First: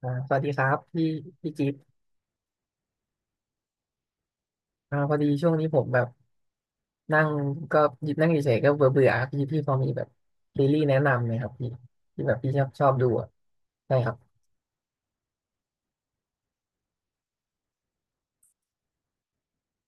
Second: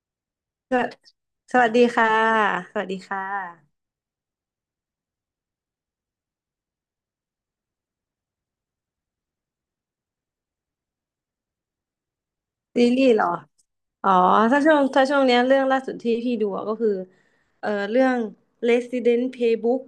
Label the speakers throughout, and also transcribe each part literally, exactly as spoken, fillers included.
Speaker 1: อ่าสวัสดีครั
Speaker 2: ส
Speaker 1: บ
Speaker 2: วัส
Speaker 1: พี่พี่
Speaker 2: สวั
Speaker 1: จิ๊
Speaker 2: สดี
Speaker 1: บ
Speaker 2: ค่ะสวัสดีค่ะ
Speaker 1: อ่าพอดีช่วงนี้ผมแบบนั่งก็หยิบนั่งเฉยๆก็เบื่อเบื่อพี่พี่พอมีแบบซีรีส์แนะนำไหมครับพี่ที่แบบพี่ชอบช
Speaker 2: ซี
Speaker 1: อบ
Speaker 2: รี
Speaker 1: ดู
Speaker 2: ส์เหร
Speaker 1: อ่ะ
Speaker 2: อ
Speaker 1: ใช่
Speaker 2: อ๋
Speaker 1: ค
Speaker 2: อ
Speaker 1: รับ
Speaker 2: ถ้าช่วงถ้าช่วงเนี้ยเรื่องล่าสุดที่พี่ดูอะก็คือเอ่อเรื่อง Resident Playbook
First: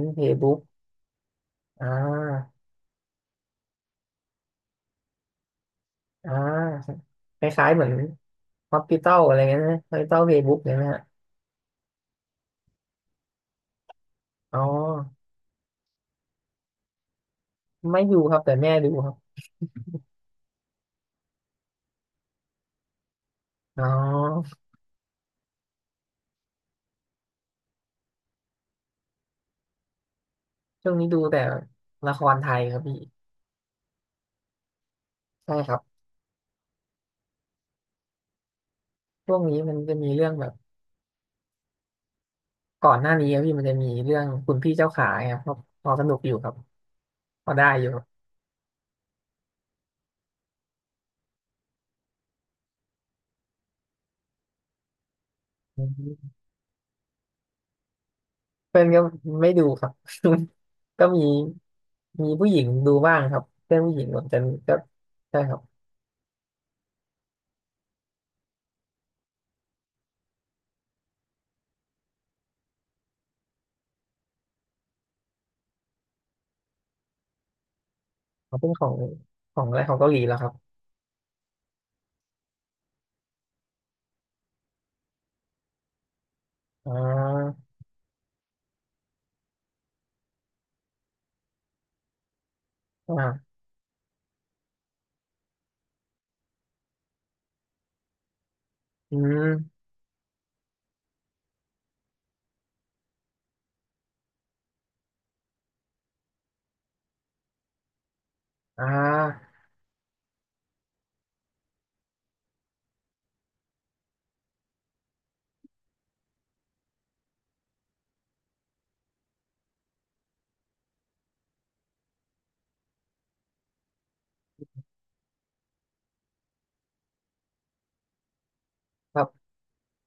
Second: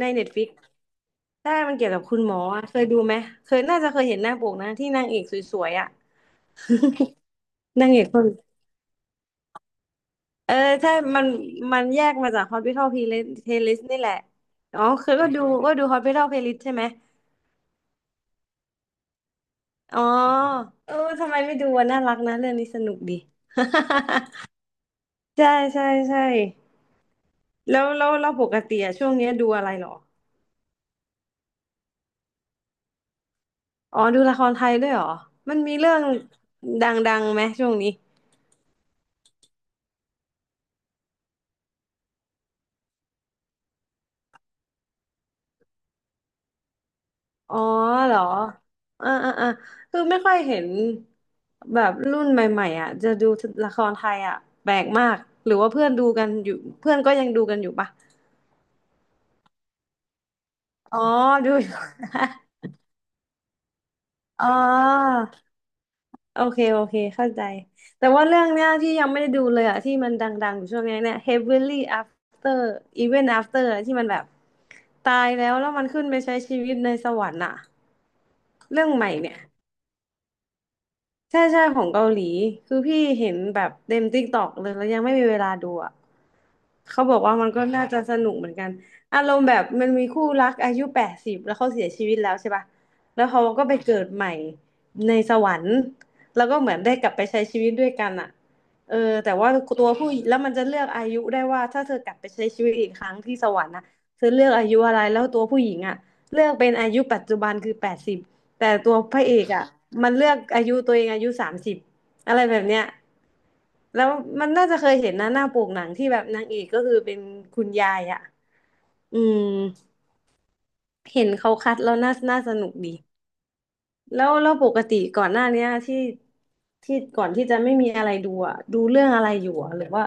Speaker 2: ใน Netflix
Speaker 1: Playbook
Speaker 2: ใช่มัน
Speaker 1: อ่
Speaker 2: เกี่ยวกับคุณหมอ
Speaker 1: า
Speaker 2: อะเคยดูไหมเคยน่าจะเคยเห็นหน้าปกนะที่นางเอกสวยๆอ่ะ
Speaker 1: อ่าคล้ายๆเหมื
Speaker 2: นา
Speaker 1: อ
Speaker 2: ง
Speaker 1: น
Speaker 2: เอกคน
Speaker 1: Hospital อะไรเงี้ยนะ Hospital
Speaker 2: เออ
Speaker 1: Playbook เนี่ยนะ
Speaker 2: ใช่
Speaker 1: ฮะ
Speaker 2: มันมันแยกมาจาก Hospital Playlist นี่แหละ
Speaker 1: อ๋อ
Speaker 2: อ๋อเคยก็ดูก็ดู Hospital Playlist ใช่ไหม
Speaker 1: ไม่ดูครับแต่แม่ดูครับ
Speaker 2: อ๋อเออทำไมไม่ดูอะน่ารักนะเรื่องนี้สนุกดี
Speaker 1: อ๋อ
Speaker 2: ใช่ใช่ใช่ แล้วแล้วเราปกติอะช่วงเนี้ยดูอะไรเหรอ
Speaker 1: ช่วงนี้ดูแต่ละครไทยครับพี่
Speaker 2: อ๋อดูละครไทยด้วยเหรอ
Speaker 1: ใช่
Speaker 2: มัน
Speaker 1: ค
Speaker 2: มี
Speaker 1: รับ
Speaker 2: เรื่องดังๆไหมช่วงนี้
Speaker 1: ช่วงนี้มันจะมีเรื่องแบบก่อนหน้านี้ครับพี่มันจะมีเรื่องคุณพี่เจ้าขาครับพอพอสนุกอยู่ครับ พอ
Speaker 2: อ๋อ
Speaker 1: ได้อยู่
Speaker 2: เหรออ่าอ่าอ่าคือไม่ค่อยเห็นแบบรุ่นใหม่ๆอ่ะจะดูละครไทยอ่ะแปลกมากหรือว่าเพื่อนดูกันอยู่เพื่อนก็ยังดูกันอยู่ปะ
Speaker 1: เพื่อนก็ไม่ดูครับ
Speaker 2: อ๋ อ
Speaker 1: ก็มี
Speaker 2: ดูอยู่
Speaker 1: มีผู้หญิงดูบ้างครับเพื่อนผู้หญิงเหมือนกั น
Speaker 2: อ๋อ
Speaker 1: ก็ใช่ครับ
Speaker 2: โอเคโอเคเข้าใจแต่ว่าเรื่องเนี้ยที่ยังไม่ได้ดูเลยอะที่มันดังๆอยู่ช่วงเนี้ยเนี่ย Heavenly After Even After อะที่มันแบบตายแล้วแล้วมันขึ้นไปใช้ชีวิตในสวรรค์อะ
Speaker 1: เขาเป็นข
Speaker 2: เรื่
Speaker 1: อ
Speaker 2: อง
Speaker 1: ง
Speaker 2: ใหม่เนี่ย
Speaker 1: ของอะไรของเกาหลีแล้วครับ
Speaker 2: ใช่ใช่ของเกาหลีคือพี่เห็นแบบเต็มติ๊กตอกเลยแล้วยังไม่มีเวลาดูอ่ะ
Speaker 1: อ่
Speaker 2: เขาบอกว่ามัน
Speaker 1: า
Speaker 2: ก็น่าจะสนุกเหมือนกันอารมณ์แบบมันมีคู่รักอายุแปดสิบแล้วเขาเสียชีวิตแล้วใช่ป่ะแล้วเขา
Speaker 1: อ่า
Speaker 2: ก็ไปเกิดใหม่ในสวรรค์แล้วก็เหมือนได้กลับไปใช้ชีวิตด้วยกันอ่ะเออ
Speaker 1: อื
Speaker 2: แต่ว่า
Speaker 1: ม
Speaker 2: ตัวผู้แล้วมันจะเลือกอายุได้ว่าถ้าเธอกลับไปใช้ชีวิตอีกครั้งที่สวรรค์นะเธอเลือกอายุอะไรแล้วตัวผู้หญิงอ่ะเลือกเป็นอายุปัจจุบันคือแปดสิบ แต่
Speaker 1: อ่
Speaker 2: ตัวพระเอก
Speaker 1: า
Speaker 2: อ่ะมันเลือกอายุตัวเองอายุสามสิบอะไรแบบเนี้ยแล้วมันน่าจะเคยเห็นนะหน้าปกหนังที่แบบนางเอกก็คือเป็นคุณยายอ่ะอืมเห็นเขาคัดแล้วน่าน่าสนุกดีแล้วแล้วปกติก่อนหน้าเนี้ยที่ที่ก่อนที่จะไม่มีอะไรดูอ่ะดูเรื่อง
Speaker 1: ครั
Speaker 2: อะไรอ
Speaker 1: บ
Speaker 2: ยู่อ่ะหรือว่า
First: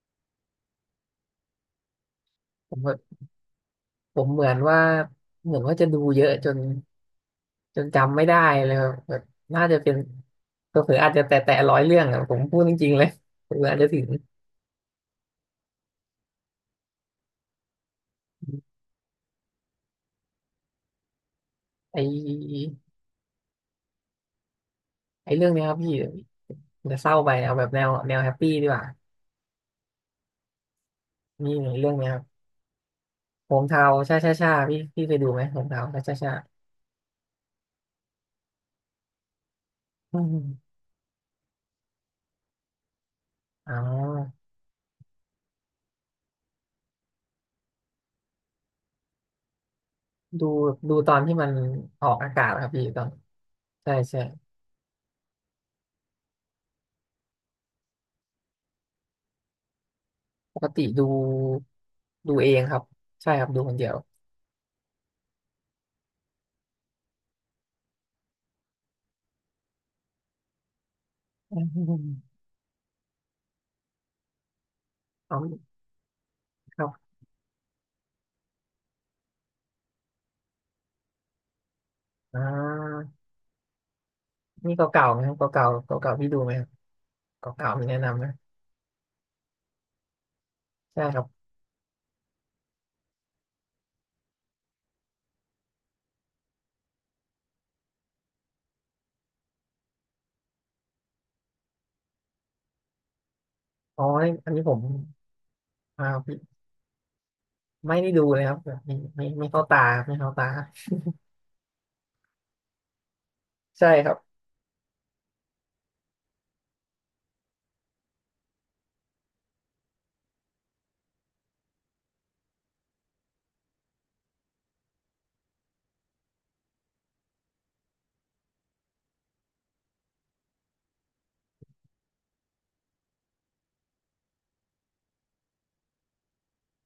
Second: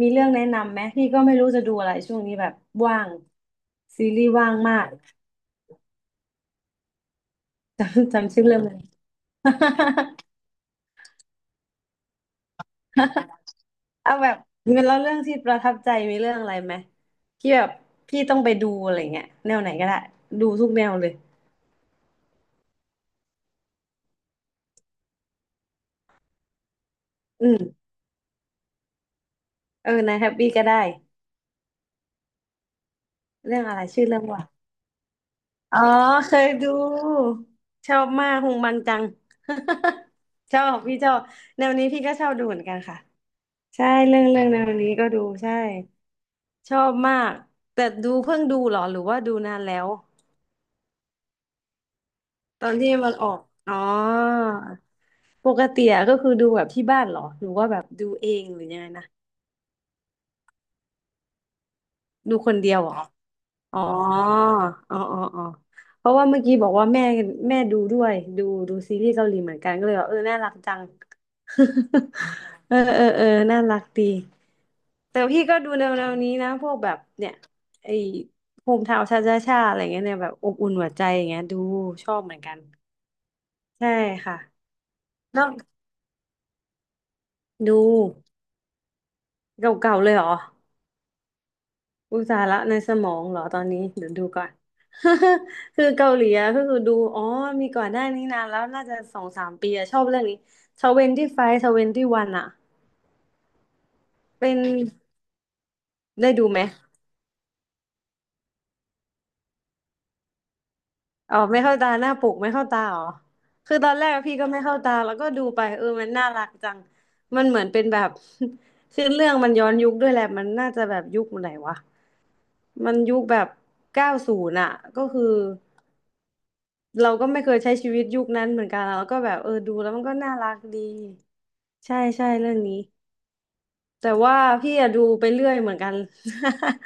Speaker 2: มีเรื่องแนะนำไหมพี่ก็ไม่รู้จะดูอะไรช่วงนี้แบบ
Speaker 1: ผมก็
Speaker 2: ว่างซี
Speaker 1: ผ
Speaker 2: รี
Speaker 1: ม
Speaker 2: ส์
Speaker 1: เหมื
Speaker 2: ว่า
Speaker 1: อ
Speaker 2: ง
Speaker 1: น
Speaker 2: มา
Speaker 1: ว่า
Speaker 2: ก
Speaker 1: เหมือนว่าจะดูเยอะจนจน
Speaker 2: จำ
Speaker 1: จำไม่
Speaker 2: จำ
Speaker 1: ได้
Speaker 2: ชื่อเรื่อง
Speaker 1: เล
Speaker 2: ไม่
Speaker 1: ยค
Speaker 2: ได้
Speaker 1: รับแบบน่าจะเป็น เผลอๆอาจจะแตะแตะร้อยเรื่องอะผมพูดจริงๆเลยเผลอๆอาจจะถึง
Speaker 2: เอาแบบแล้วเรื่องที่ประทับใจมีเรื่องอะไรไหมที่แบบพี่ต้องไปดูอะไรเงี้ยแนวไหนก็ได้ดูทุกแนวเลย
Speaker 1: ไอไอเรื่องเนี้ยครับพี่จะเศร้าไป
Speaker 2: อื
Speaker 1: เอาแบบแน
Speaker 2: ม
Speaker 1: วแนวแฮปปี้ดีกว่า
Speaker 2: เออนายแฮปปี้ก็ได้
Speaker 1: มีเรื่องเนี้ยครับโห
Speaker 2: เรื่อ
Speaker 1: ง
Speaker 2: งอะไร
Speaker 1: เทา
Speaker 2: ชื่อ
Speaker 1: ช่า
Speaker 2: เรื่อง
Speaker 1: ช่า
Speaker 2: ว่า
Speaker 1: ช่าพี่พี่เคยดูไหมโหง
Speaker 2: อ๋อ
Speaker 1: เทาช่าช่า
Speaker 2: เค
Speaker 1: ช่า
Speaker 2: ยดูชอบมากฮงบังจัง
Speaker 1: อื
Speaker 2: ชอ
Speaker 1: ม
Speaker 2: บพี่ชอบแนวนี้พี่ก็ชอบดูเหมือนกันค่ะ
Speaker 1: อ๋
Speaker 2: ใช่เรื่อง
Speaker 1: อ
Speaker 2: เรื่องแนวนี้ก็ดูใช่ชอบมากแต่ดูเพิ่งดูเหรอหรือว่าดูนานแล้ว
Speaker 1: ดูดูตอนที่มันออกอากาศค
Speaker 2: ตอ
Speaker 1: รับ
Speaker 2: น
Speaker 1: พี่
Speaker 2: ที่
Speaker 1: ตอน
Speaker 2: มันออกอ๋อ
Speaker 1: ใช่ใช่
Speaker 2: ปกติอะก็คือดูแบบที่บ้านเหรอหรือว่าแบบดูเองหรือยังไงนะ
Speaker 1: ปกติดูดู
Speaker 2: ดู
Speaker 1: เอ
Speaker 2: คน
Speaker 1: งค
Speaker 2: เดีย
Speaker 1: รั
Speaker 2: ว
Speaker 1: บ
Speaker 2: เหรอ
Speaker 1: ใช่ครับดูคน
Speaker 2: อ๋อ
Speaker 1: เดียว
Speaker 2: อ๋ออ๋ออ๋อเพราะว่าเมื่อกี้บอกว่าแม่แม่ดูด้วยดูดูซีรีส์เกาหลีเหมือนกันก็เลยว่าเออน่ารักจัง
Speaker 1: อืม
Speaker 2: เออเออเออน่ารักดีแต่
Speaker 1: อ๋
Speaker 2: พี่ก็
Speaker 1: อ
Speaker 2: ดูแนวๆนี้นะพวก
Speaker 1: ครั
Speaker 2: แบบ
Speaker 1: บ
Speaker 2: เนี่ยไอ้โฮมทาวน์ชาชาชาอะไรเงี้ยเนี่ยแบบอบอุ่นหัวใจอย่างเงี้ยดูชอบเหมื
Speaker 1: อ่
Speaker 2: อนกัน
Speaker 1: า
Speaker 2: ใช่ค่ะ
Speaker 1: นี่เก่าๆไหมครับ
Speaker 2: แล้ว
Speaker 1: เก่าๆเก่าๆพี่ดูไหมครับเก่าๆ
Speaker 2: ดู
Speaker 1: มีแนะนำไหม
Speaker 2: เก่าๆเลยเหรอ
Speaker 1: ใช่ครับ
Speaker 2: อุยตส่าห์ละในสมองเหรอตอนนี้เดี๋ยวดูก่อน คือเกาหลีอะก็คือดูอ๋อมีก่อนหน้านี้นานแล้วน่าจะสองสามปีอะชอบเรื่องนี้ทเวนตี้ไฟว์ทเวนตี้วันอะ
Speaker 1: อ๋ออั
Speaker 2: เป็
Speaker 1: น
Speaker 2: น
Speaker 1: นี้ผมอ
Speaker 2: ได้ดู
Speaker 1: ่า
Speaker 2: ไหม
Speaker 1: ไม่ได้ดูเลยครับแบบไม่ไม่ไม่เข้าตาไม่เข้าตา
Speaker 2: อ๋อไม่เข้าตาหน้าปกไม่เข้าตาเหรอคือ
Speaker 1: ใช่
Speaker 2: ตอนแร
Speaker 1: ครั
Speaker 2: ก
Speaker 1: บ
Speaker 2: พี่ก็ไม่เข้าตาแล้วก็ดูไปเออมันน่ารักจังมันเหมือนเป็นแบบ คือเรื่องมันย้อนยุคด้วยแหละมันน่าจะแบบยุคไหนวะมันยุคแบบเก้าศูนย์อะก็คือ เราก็ไม่เคยใช้ชีวิตยุคนั้นเหมือนกันอะแล้วก็แบบเออดูแล้วมันก็น่ารักดีใช่ใช่เรื่องนี้แต่ว่าพี่อะดูไปเรื่อยเหมือนกัน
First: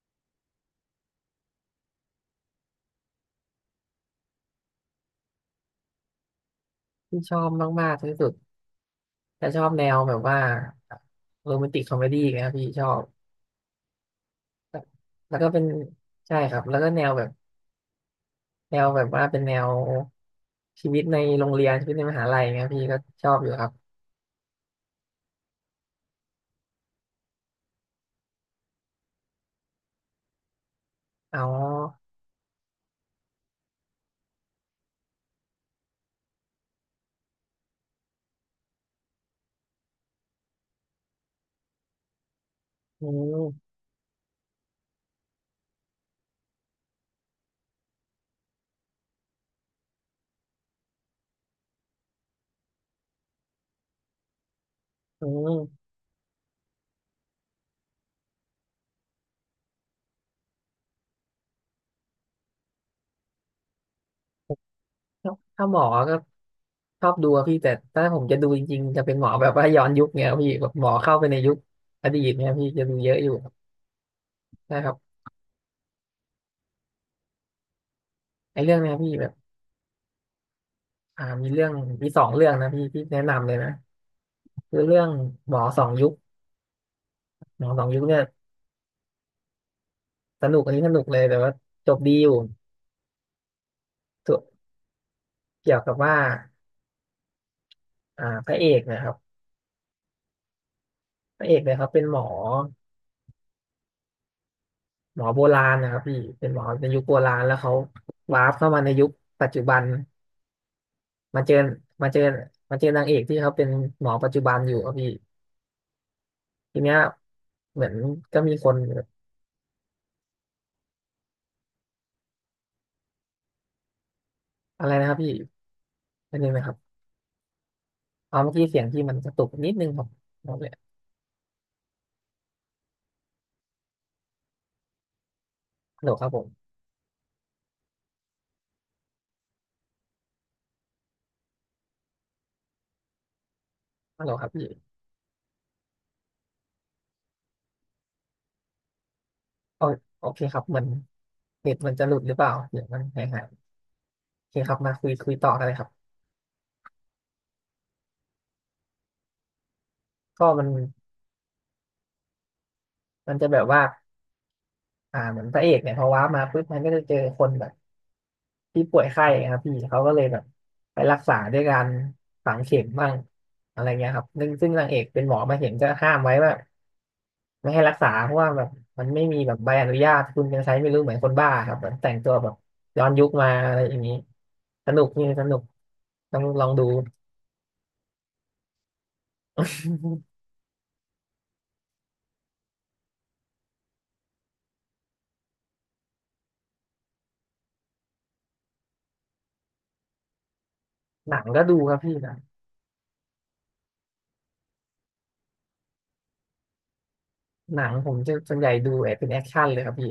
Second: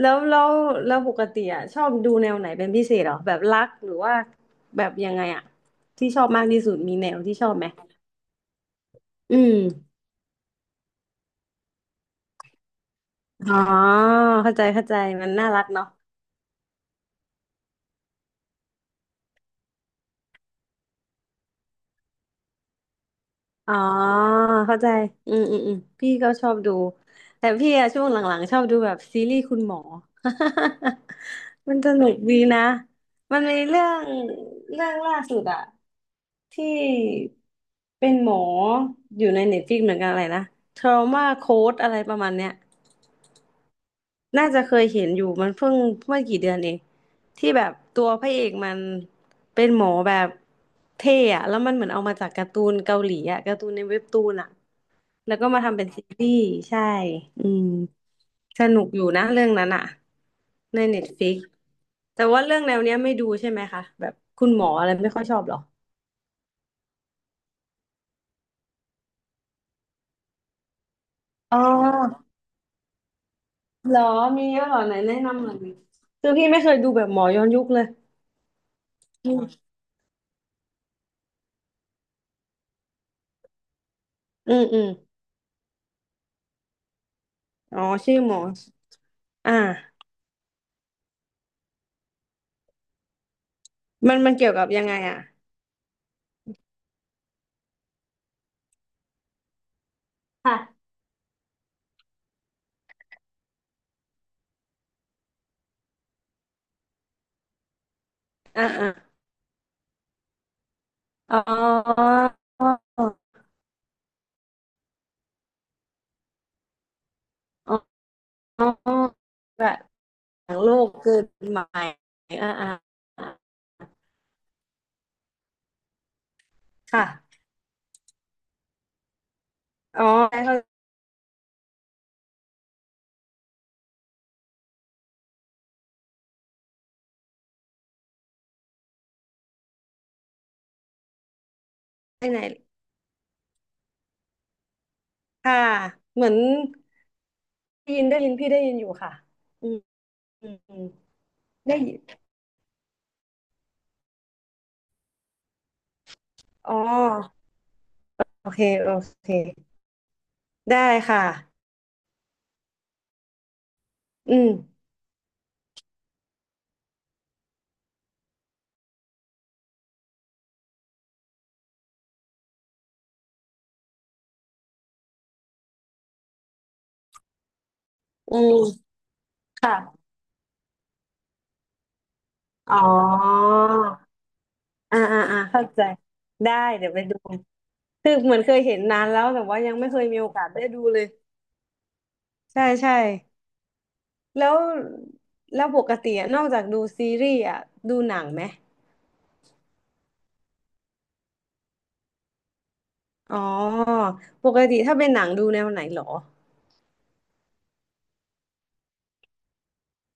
Speaker 2: แล้วแล้วแล้วปกติอะชอบดูแนวไหนเป็นพิเศษเหรอแบบรักหรือว่าแบบยังไงอะที่ชอบมากที่สุดมีแน
Speaker 1: ที่
Speaker 2: ว
Speaker 1: ช
Speaker 2: ที่
Speaker 1: อ
Speaker 2: ช
Speaker 1: บ
Speaker 2: อบไหม
Speaker 1: มากๆที่สุด
Speaker 2: อื
Speaker 1: แต่ชอบแน
Speaker 2: ม
Speaker 1: วแบบว่าโรแมนติกคอมเมดี้นะครับพี่ชอบ
Speaker 2: อ๋อเข้าใจเข้าใจมัน
Speaker 1: แล้วก็
Speaker 2: น่า
Speaker 1: เป็
Speaker 2: รั
Speaker 1: น
Speaker 2: กเนาะ
Speaker 1: ใช่ครับแล้วก็แนวแบบแนวแบบว่าเป็นแนวชีวิตในโรงเรียนชีวิตในมหาลัยเงี้ยพี่ก็ชอบอยู่ครั
Speaker 2: อ๋
Speaker 1: บ
Speaker 2: อเข้าใจอืมอืมอืมพี่ก็ชอบดูแต่พี่อะช่วงหลังๆชอบดูแบบซีรีส์คุณหมอ
Speaker 1: อ๋อ
Speaker 2: มันสนุกดีนะมันมีเรื่องเรื่องล่าสุดอะที่เป็นหมออยู่ในเน็ตฟ i ิกเหมือนกันอะไรนะ Trauma Code อะไรประมาณเนี้ย
Speaker 1: อืม
Speaker 2: น่าจะเคยเห็นอยู่มันเพิ่งเมื่อกี่เดือนเองที่แบบตัวพระเอกมันเป็นหมอแบบเท่อะแล้วมันเหมือนเอามาจากการ์ตูนเกาหลีอะการ์ตูนในเว็บตูนอะ
Speaker 1: อื
Speaker 2: แล้วก็มาทำ
Speaker 1: ม
Speaker 2: เป็นซีรีส์ใช่อืมสนุกอยู่นะเรื่องนั้นอะในเน็ตฟ i ิกแต่ว่าเรื่องแนวเนี้ยไม่ดูใช่ไหมคะแบบคุณหมออะไรไม่ค่อย
Speaker 1: ถ้า
Speaker 2: ชอบเหรอ
Speaker 1: ถ้าหมอก็ชอบดูอะพี่แต่ถ้าผมจะดูจริงๆจะเป็นหมอแบบว่าย้อนยุคเงี้ยพี่แบบหมอเข้าไปในยุ
Speaker 2: อ๋
Speaker 1: ค
Speaker 2: อ
Speaker 1: อดีตเงี้ยพี่จะดูเยอะอยู่ครับ
Speaker 2: เหรอมีเยอะเห
Speaker 1: ใช่
Speaker 2: รอ
Speaker 1: ค
Speaker 2: ไห
Speaker 1: รั
Speaker 2: น
Speaker 1: บ
Speaker 2: แนะนำหน่อยดิคือพี่ไม่เคยดูแบบหมอย้อนยุคเลย
Speaker 1: ไอ้เรื่องเนี้ยพี่แบ
Speaker 2: อื
Speaker 1: บ
Speaker 2: ม
Speaker 1: อ่ามีเรื่องมีสองเรื่องนะพี่ที่แนะนำเลยนะ
Speaker 2: อืม
Speaker 1: คื
Speaker 2: อื
Speaker 1: อ
Speaker 2: ม
Speaker 1: เรื่องหมอสองยุคหมอ
Speaker 2: อ๋
Speaker 1: ส
Speaker 2: อ
Speaker 1: องยุค
Speaker 2: ชื่
Speaker 1: เนี่
Speaker 2: อ
Speaker 1: ย
Speaker 2: หมออ่า
Speaker 1: สนุกอันนี้สนุกเลยแต่ว่าจบดีอยู่
Speaker 2: มัน
Speaker 1: ตั
Speaker 2: มั
Speaker 1: ว
Speaker 2: นเกี่ยวกับยังไงอ่ะ
Speaker 1: เกี่ยวกับว่าอ่าพระเอกนะครับ
Speaker 2: ค่ะ
Speaker 1: พระเอกเนี่ยเขาเป็นหมอหมอโบราณนะครับพี่เป็นหมอในยุคโบราณแล้วเขาวาร์ป
Speaker 2: อ่า
Speaker 1: เข้ามา
Speaker 2: อ่า
Speaker 1: ในยุคปัจจุบัน
Speaker 2: อ๋
Speaker 1: มาเจอ
Speaker 2: อ
Speaker 1: มาเจอมาเจอนา
Speaker 2: อ๋อ
Speaker 1: งเอกที่เขาเป็นหมอปัจจุบันอยู่ครับพี่ทีเนี้ยเหมือนก็มี
Speaker 2: อ๋
Speaker 1: ค
Speaker 2: อ
Speaker 1: น
Speaker 2: แบบหลังโลกเกิดใหม่อ่าอ่าอ่า
Speaker 1: อะไรนะครับพี่อันนึงนะครับ
Speaker 2: ค่ะ
Speaker 1: เอาเมื่อกี้เสียงที่มันกระตุกนิดนึงค
Speaker 2: อ๋
Speaker 1: รั
Speaker 2: อ
Speaker 1: บ
Speaker 2: ได้
Speaker 1: โอา
Speaker 2: เข้า
Speaker 1: เคฮัลโหลครับผม
Speaker 2: ใจไหน
Speaker 1: ฮัลโหลครับพี่
Speaker 2: ค่ะเหมือนได้ยินได้ยินพี่ได้ยินอยู่ค่ะอืม
Speaker 1: โอโอเค
Speaker 2: อืม
Speaker 1: ครับ
Speaker 2: อื
Speaker 1: เหมื
Speaker 2: ม
Speaker 1: อน
Speaker 2: ได้
Speaker 1: เน็ต
Speaker 2: ยิ
Speaker 1: มัน
Speaker 2: น
Speaker 1: จะหลุดหรือเปล่าเดี๋ยวมันหายหายโอเคครับมาคุยคุยต่อกันเลยครับ
Speaker 2: อ๋อโอเคโอเค
Speaker 1: ก็มัน
Speaker 2: ได้ค่ะ
Speaker 1: มันจะแบบว่า
Speaker 2: อืม
Speaker 1: อ่าเหมือนพระเอกเนี่ยพอว้าร์ปมาปุ๊บมันก็จะเจอคนแบบที่ป่วยไข้ครับพี่เขาก็เลยแบบไปรักษาด้วยการฝังเข็มบ้างอะไรเงี้ยครับซึ่งซึ่งนางเอกเป็นหมอมาเห็นจะห้ามไว้ว่าไม่ให้รักษาเพ
Speaker 2: อื
Speaker 1: ราะว่าแบบ
Speaker 2: ม
Speaker 1: มันไม่มีแบบใบอนุ
Speaker 2: ค่ะ
Speaker 1: ญาตคุณยังใช้ไม่รู้เหมือนคนบ้าครับเหมือนแต่งตัวแบบ
Speaker 2: อ๋อ
Speaker 1: ย้อนยุคมาอะไรอย่างนี้ส
Speaker 2: อ่า
Speaker 1: นุก
Speaker 2: อ่า
Speaker 1: นี่
Speaker 2: อ่า
Speaker 1: สนุ
Speaker 2: เข้า
Speaker 1: ก
Speaker 2: ใจ
Speaker 1: ต้อง
Speaker 2: ได้
Speaker 1: ลอง
Speaker 2: เดี๋
Speaker 1: ดู
Speaker 2: ยวไปดู คือเหมือนเคยเห็นนานแล้วแต่ว่ายังไม่เคยมีโอกาสได้ดูเลยใช่ใช่แล้วแล้วปกติอะนอกจากดูซีรีส์อ่ะดูหนังไหม
Speaker 1: หนังก็ดูครับพี่หนะ
Speaker 2: อ๋อปกติถ้าเป็นหนังดูแนวไหนเหรอ
Speaker 1: หนังผมจะส่วนใหญ่ดูแบบเป็นแอคชั่นเลยครับพี่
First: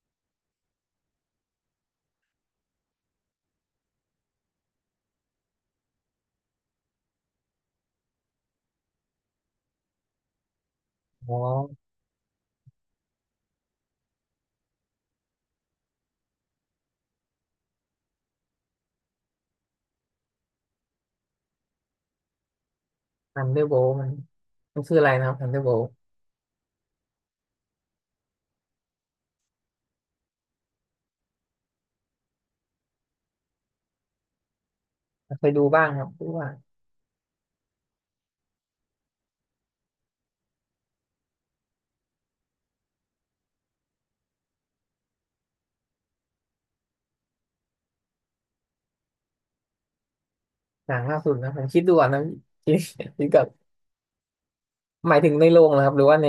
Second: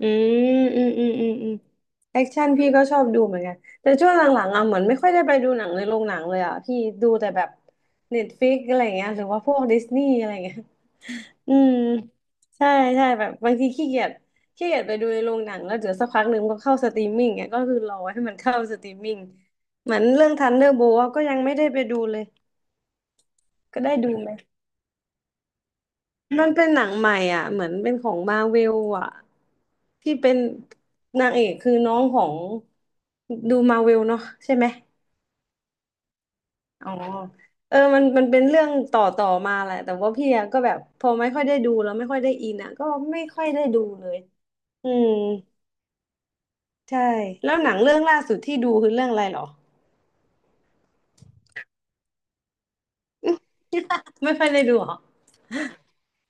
Speaker 2: อืมอืมอืมอืมอืมแอคชั่นพี่ก็ชอบดูเหมือนกันแต่ช่วงหลังๆอ่ะเหมือนไม่ค่อยได้ไปดูหนังในโรงหนังเลยอ่ะพี่ดูแต่แบบเน็ตฟ i ิกอะไรเงี้ยหรือว่าพวกดิสนีย์อะไรเงี้ย
Speaker 1: อ๋อ
Speaker 2: อืมใช่ใช่แบบบางทีขี้เกียจขี้เกียจไปดูในโรงหนังแล้วเดี๋ยวสักพักหนึ่งก็เข้าสตรีมมิ่งเนี่ยก็คือรอให้มันเข้าสตรีมมิ่งเหมือนเรื่องทันเดอร์โบลก็ยังไม่ได้ไปดูเลย
Speaker 1: ทันเดอร์โบ
Speaker 2: ก็ได้
Speaker 1: มั
Speaker 2: ดู
Speaker 1: น
Speaker 2: ไหม
Speaker 1: มันคืออะไรนะครับทันเดอร์โบ
Speaker 2: มันเป็นหนังใหม่อ่ะเหมือนเป็นของมาเวลอ่ะที่เป็นนางเอกคือน้องของดูมาเวลเนาะใช่ไหม
Speaker 1: เคยดูบ้างครับเพราะว่า
Speaker 2: อ๋อเออมันมันเป็นเรื่องต่อต่อมาแหละแต่ว่าพี่อะก็แบบพอไม่ค่อยได้ดูแล้วไม่ค่อยได้อินอะก็ไม่ค่อยได้ดูเลยอืม ใช่แล้วหนังเรื่องล่าสุดที่ดูคือเรื่องอะไรเหรอ
Speaker 1: หนังล่าสุดนะผมคิดดูก่อนนะคิดคิดกับ
Speaker 2: ไม่ค่อยได้ดูเหรอ
Speaker 1: หมายถึงในโรงนะครับหรือว่าใน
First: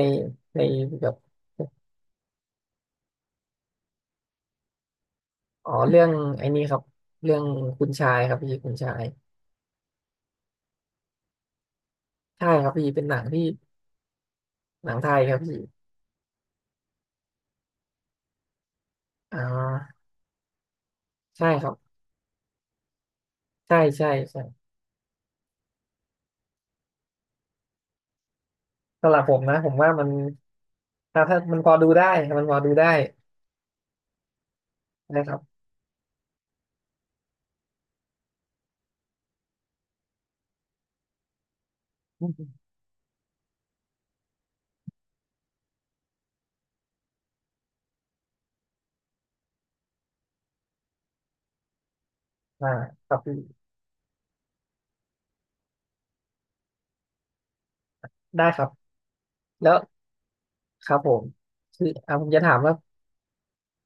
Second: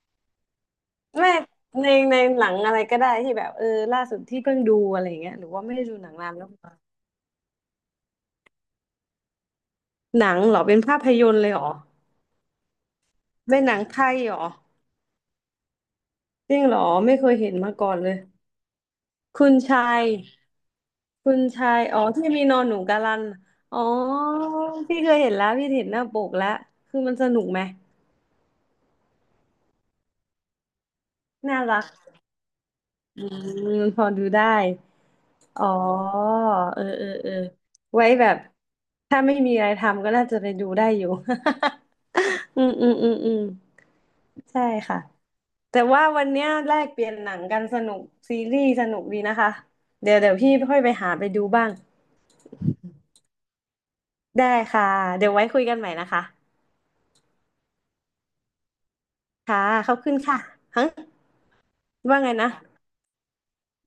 Speaker 1: ในแบบ
Speaker 2: ไม่ในในหนังอะไรก็ได้ที่แบบเออล่าสุดที่เพิ่งดูอะไรอย่างเงี้ยหรือว่า
Speaker 1: อ๋อ
Speaker 2: ไม่ได้ดู
Speaker 1: เรื่
Speaker 2: ห
Speaker 1: อ
Speaker 2: นั
Speaker 1: ง
Speaker 2: งนานแล้
Speaker 1: ไอ้
Speaker 2: ว
Speaker 1: นี่ครับเรื่องคุณชายครับพี่คุณชาย
Speaker 2: หนังเหรอเป็นภาพยนตร์เลยเหรอ
Speaker 1: ใช่ครับพี่เป็นหนังที่
Speaker 2: เป็นหนังไทยเหรอ
Speaker 1: หนังไทยครับพี่
Speaker 2: จริงเหรอไม่เคยเห็นมาก่อนเลย
Speaker 1: อ่
Speaker 2: คุณชา
Speaker 1: า
Speaker 2: ยคุณ
Speaker 1: ใช่ค
Speaker 2: ชา
Speaker 1: รับ
Speaker 2: ยอ๋อที่มีนอนหนูกาลันอ๋
Speaker 1: ใช่
Speaker 2: อ
Speaker 1: ใช่ใช่
Speaker 2: พี่เคยเห็นแล้วพี่เห็นหน้าปกแล้วคือมันสนุกไหม
Speaker 1: สำหรับผมนะผมว่ามันถ้าถ้ามั
Speaker 2: น่า
Speaker 1: นพอ
Speaker 2: รัก
Speaker 1: ดูได้มันพอดูได้
Speaker 2: อืมพอดูได้
Speaker 1: นะครับ
Speaker 2: อ๋อเออเออเออไว้แบบถ้าไม่มีอะไรทำก็น่าจะไปดูได้อยู่
Speaker 1: อื ม
Speaker 2: อืมอืมอืมอืมใช่ค่ะแต่ว่าวันเนี้ยแลกเปลี่ยนหนังกันสนุกซีรีส์สนุกดีนะคะเดี๋ยวเดี๋ยวพี่ค่อยไปหาไปดูบ้าง
Speaker 1: อ่าครับพี่
Speaker 2: ได้ค่ะเดี๋ยวไว้คุยกันใหม่นะคะ
Speaker 1: ได้ครับ
Speaker 2: ค่ะ
Speaker 1: แล้ว
Speaker 2: ขอบคุณค่ะฮะ
Speaker 1: ครับผมคืออ่ะ
Speaker 2: ว่า
Speaker 1: ผ
Speaker 2: ไง
Speaker 1: มจะ
Speaker 2: นะ
Speaker 1: ถามว่า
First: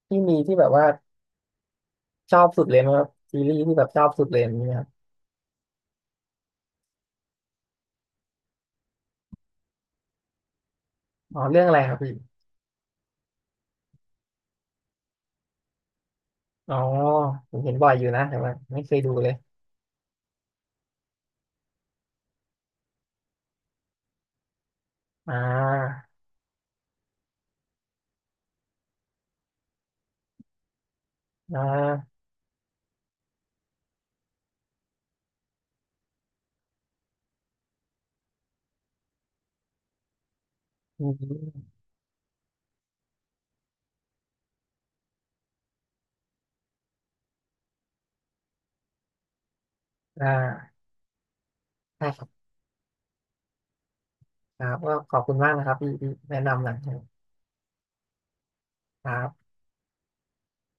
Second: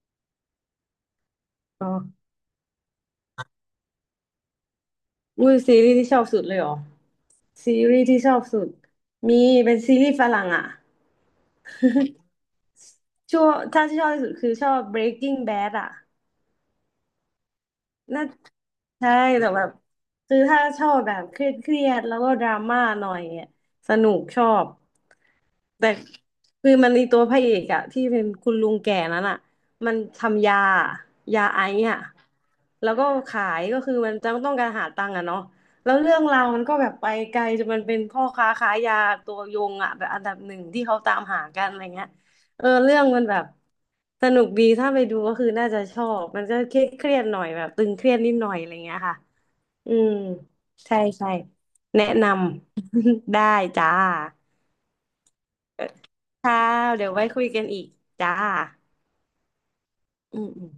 Speaker 1: พี่มีที่แบบว่า
Speaker 2: อ๋อ
Speaker 1: ชอบสุดเลยไหมครับซีรีส์ที่แบบชอบสุดเลยมีไหมครับ
Speaker 2: อุ้ยซีรีส์ที่ชอบสุดเลยเหรอซีรีส์ที่ชอบสุดมีเป็นซีรีส์ฝรั่งอ่ะ
Speaker 1: อ๋อเรื่องอะไรครับพี่
Speaker 2: ช่วงถ้าที่ชอบที่สุดคือชอบ Breaking Bad อ่ะ
Speaker 1: อ๋อผมเห็นบ่อยอยู่นะ
Speaker 2: น่า
Speaker 1: แต่ว่าไม่เคยดู
Speaker 2: ใช่
Speaker 1: เลย
Speaker 2: แต่แบบคือถ้าชอบแบบเครียดเครียดแล้วก็ดราม่าหน่อยอะสนุกชอบ
Speaker 1: อ่
Speaker 2: แต่
Speaker 1: า
Speaker 2: คือมันในตัวพระเอกอะที่เป็นคุณลุงแก่นั้นอะมันทำยายา
Speaker 1: อ่
Speaker 2: ไอซ์อะ
Speaker 1: า
Speaker 2: แล้วก็ขายก็คือมันจำต้องการหาตังค์อะเนาะแล้วเรื่องราวมันก็แบบไปไกลจนมันเป็นพ่อค้าขายยาตัวยงอะแบบอันดับหนึ่งที่เขา
Speaker 1: อื
Speaker 2: ตา
Speaker 1: ม
Speaker 2: มหากันอะไรเงี้ยเออเรื่องมันแบบสนุกดีถ้าไปดูก็คือน่าจะชอบมันก็เครียดเครียดหน่อยแบบตึงเครียดนิดหน่อยอะไรเงี้ยค่ะอืม
Speaker 1: อ่า
Speaker 2: ใช่ใช่
Speaker 1: ได้
Speaker 2: แนะ
Speaker 1: ครั
Speaker 2: น
Speaker 1: บ
Speaker 2: ำ ได้จ้า
Speaker 1: ครับก็ขอบคุณมากนะครับที่ที่แนะ
Speaker 2: ค่ะ
Speaker 1: นำหนังค
Speaker 2: เดี๋ยวไว้คุยกันอีกจ้า
Speaker 1: รับ
Speaker 2: อืมอืม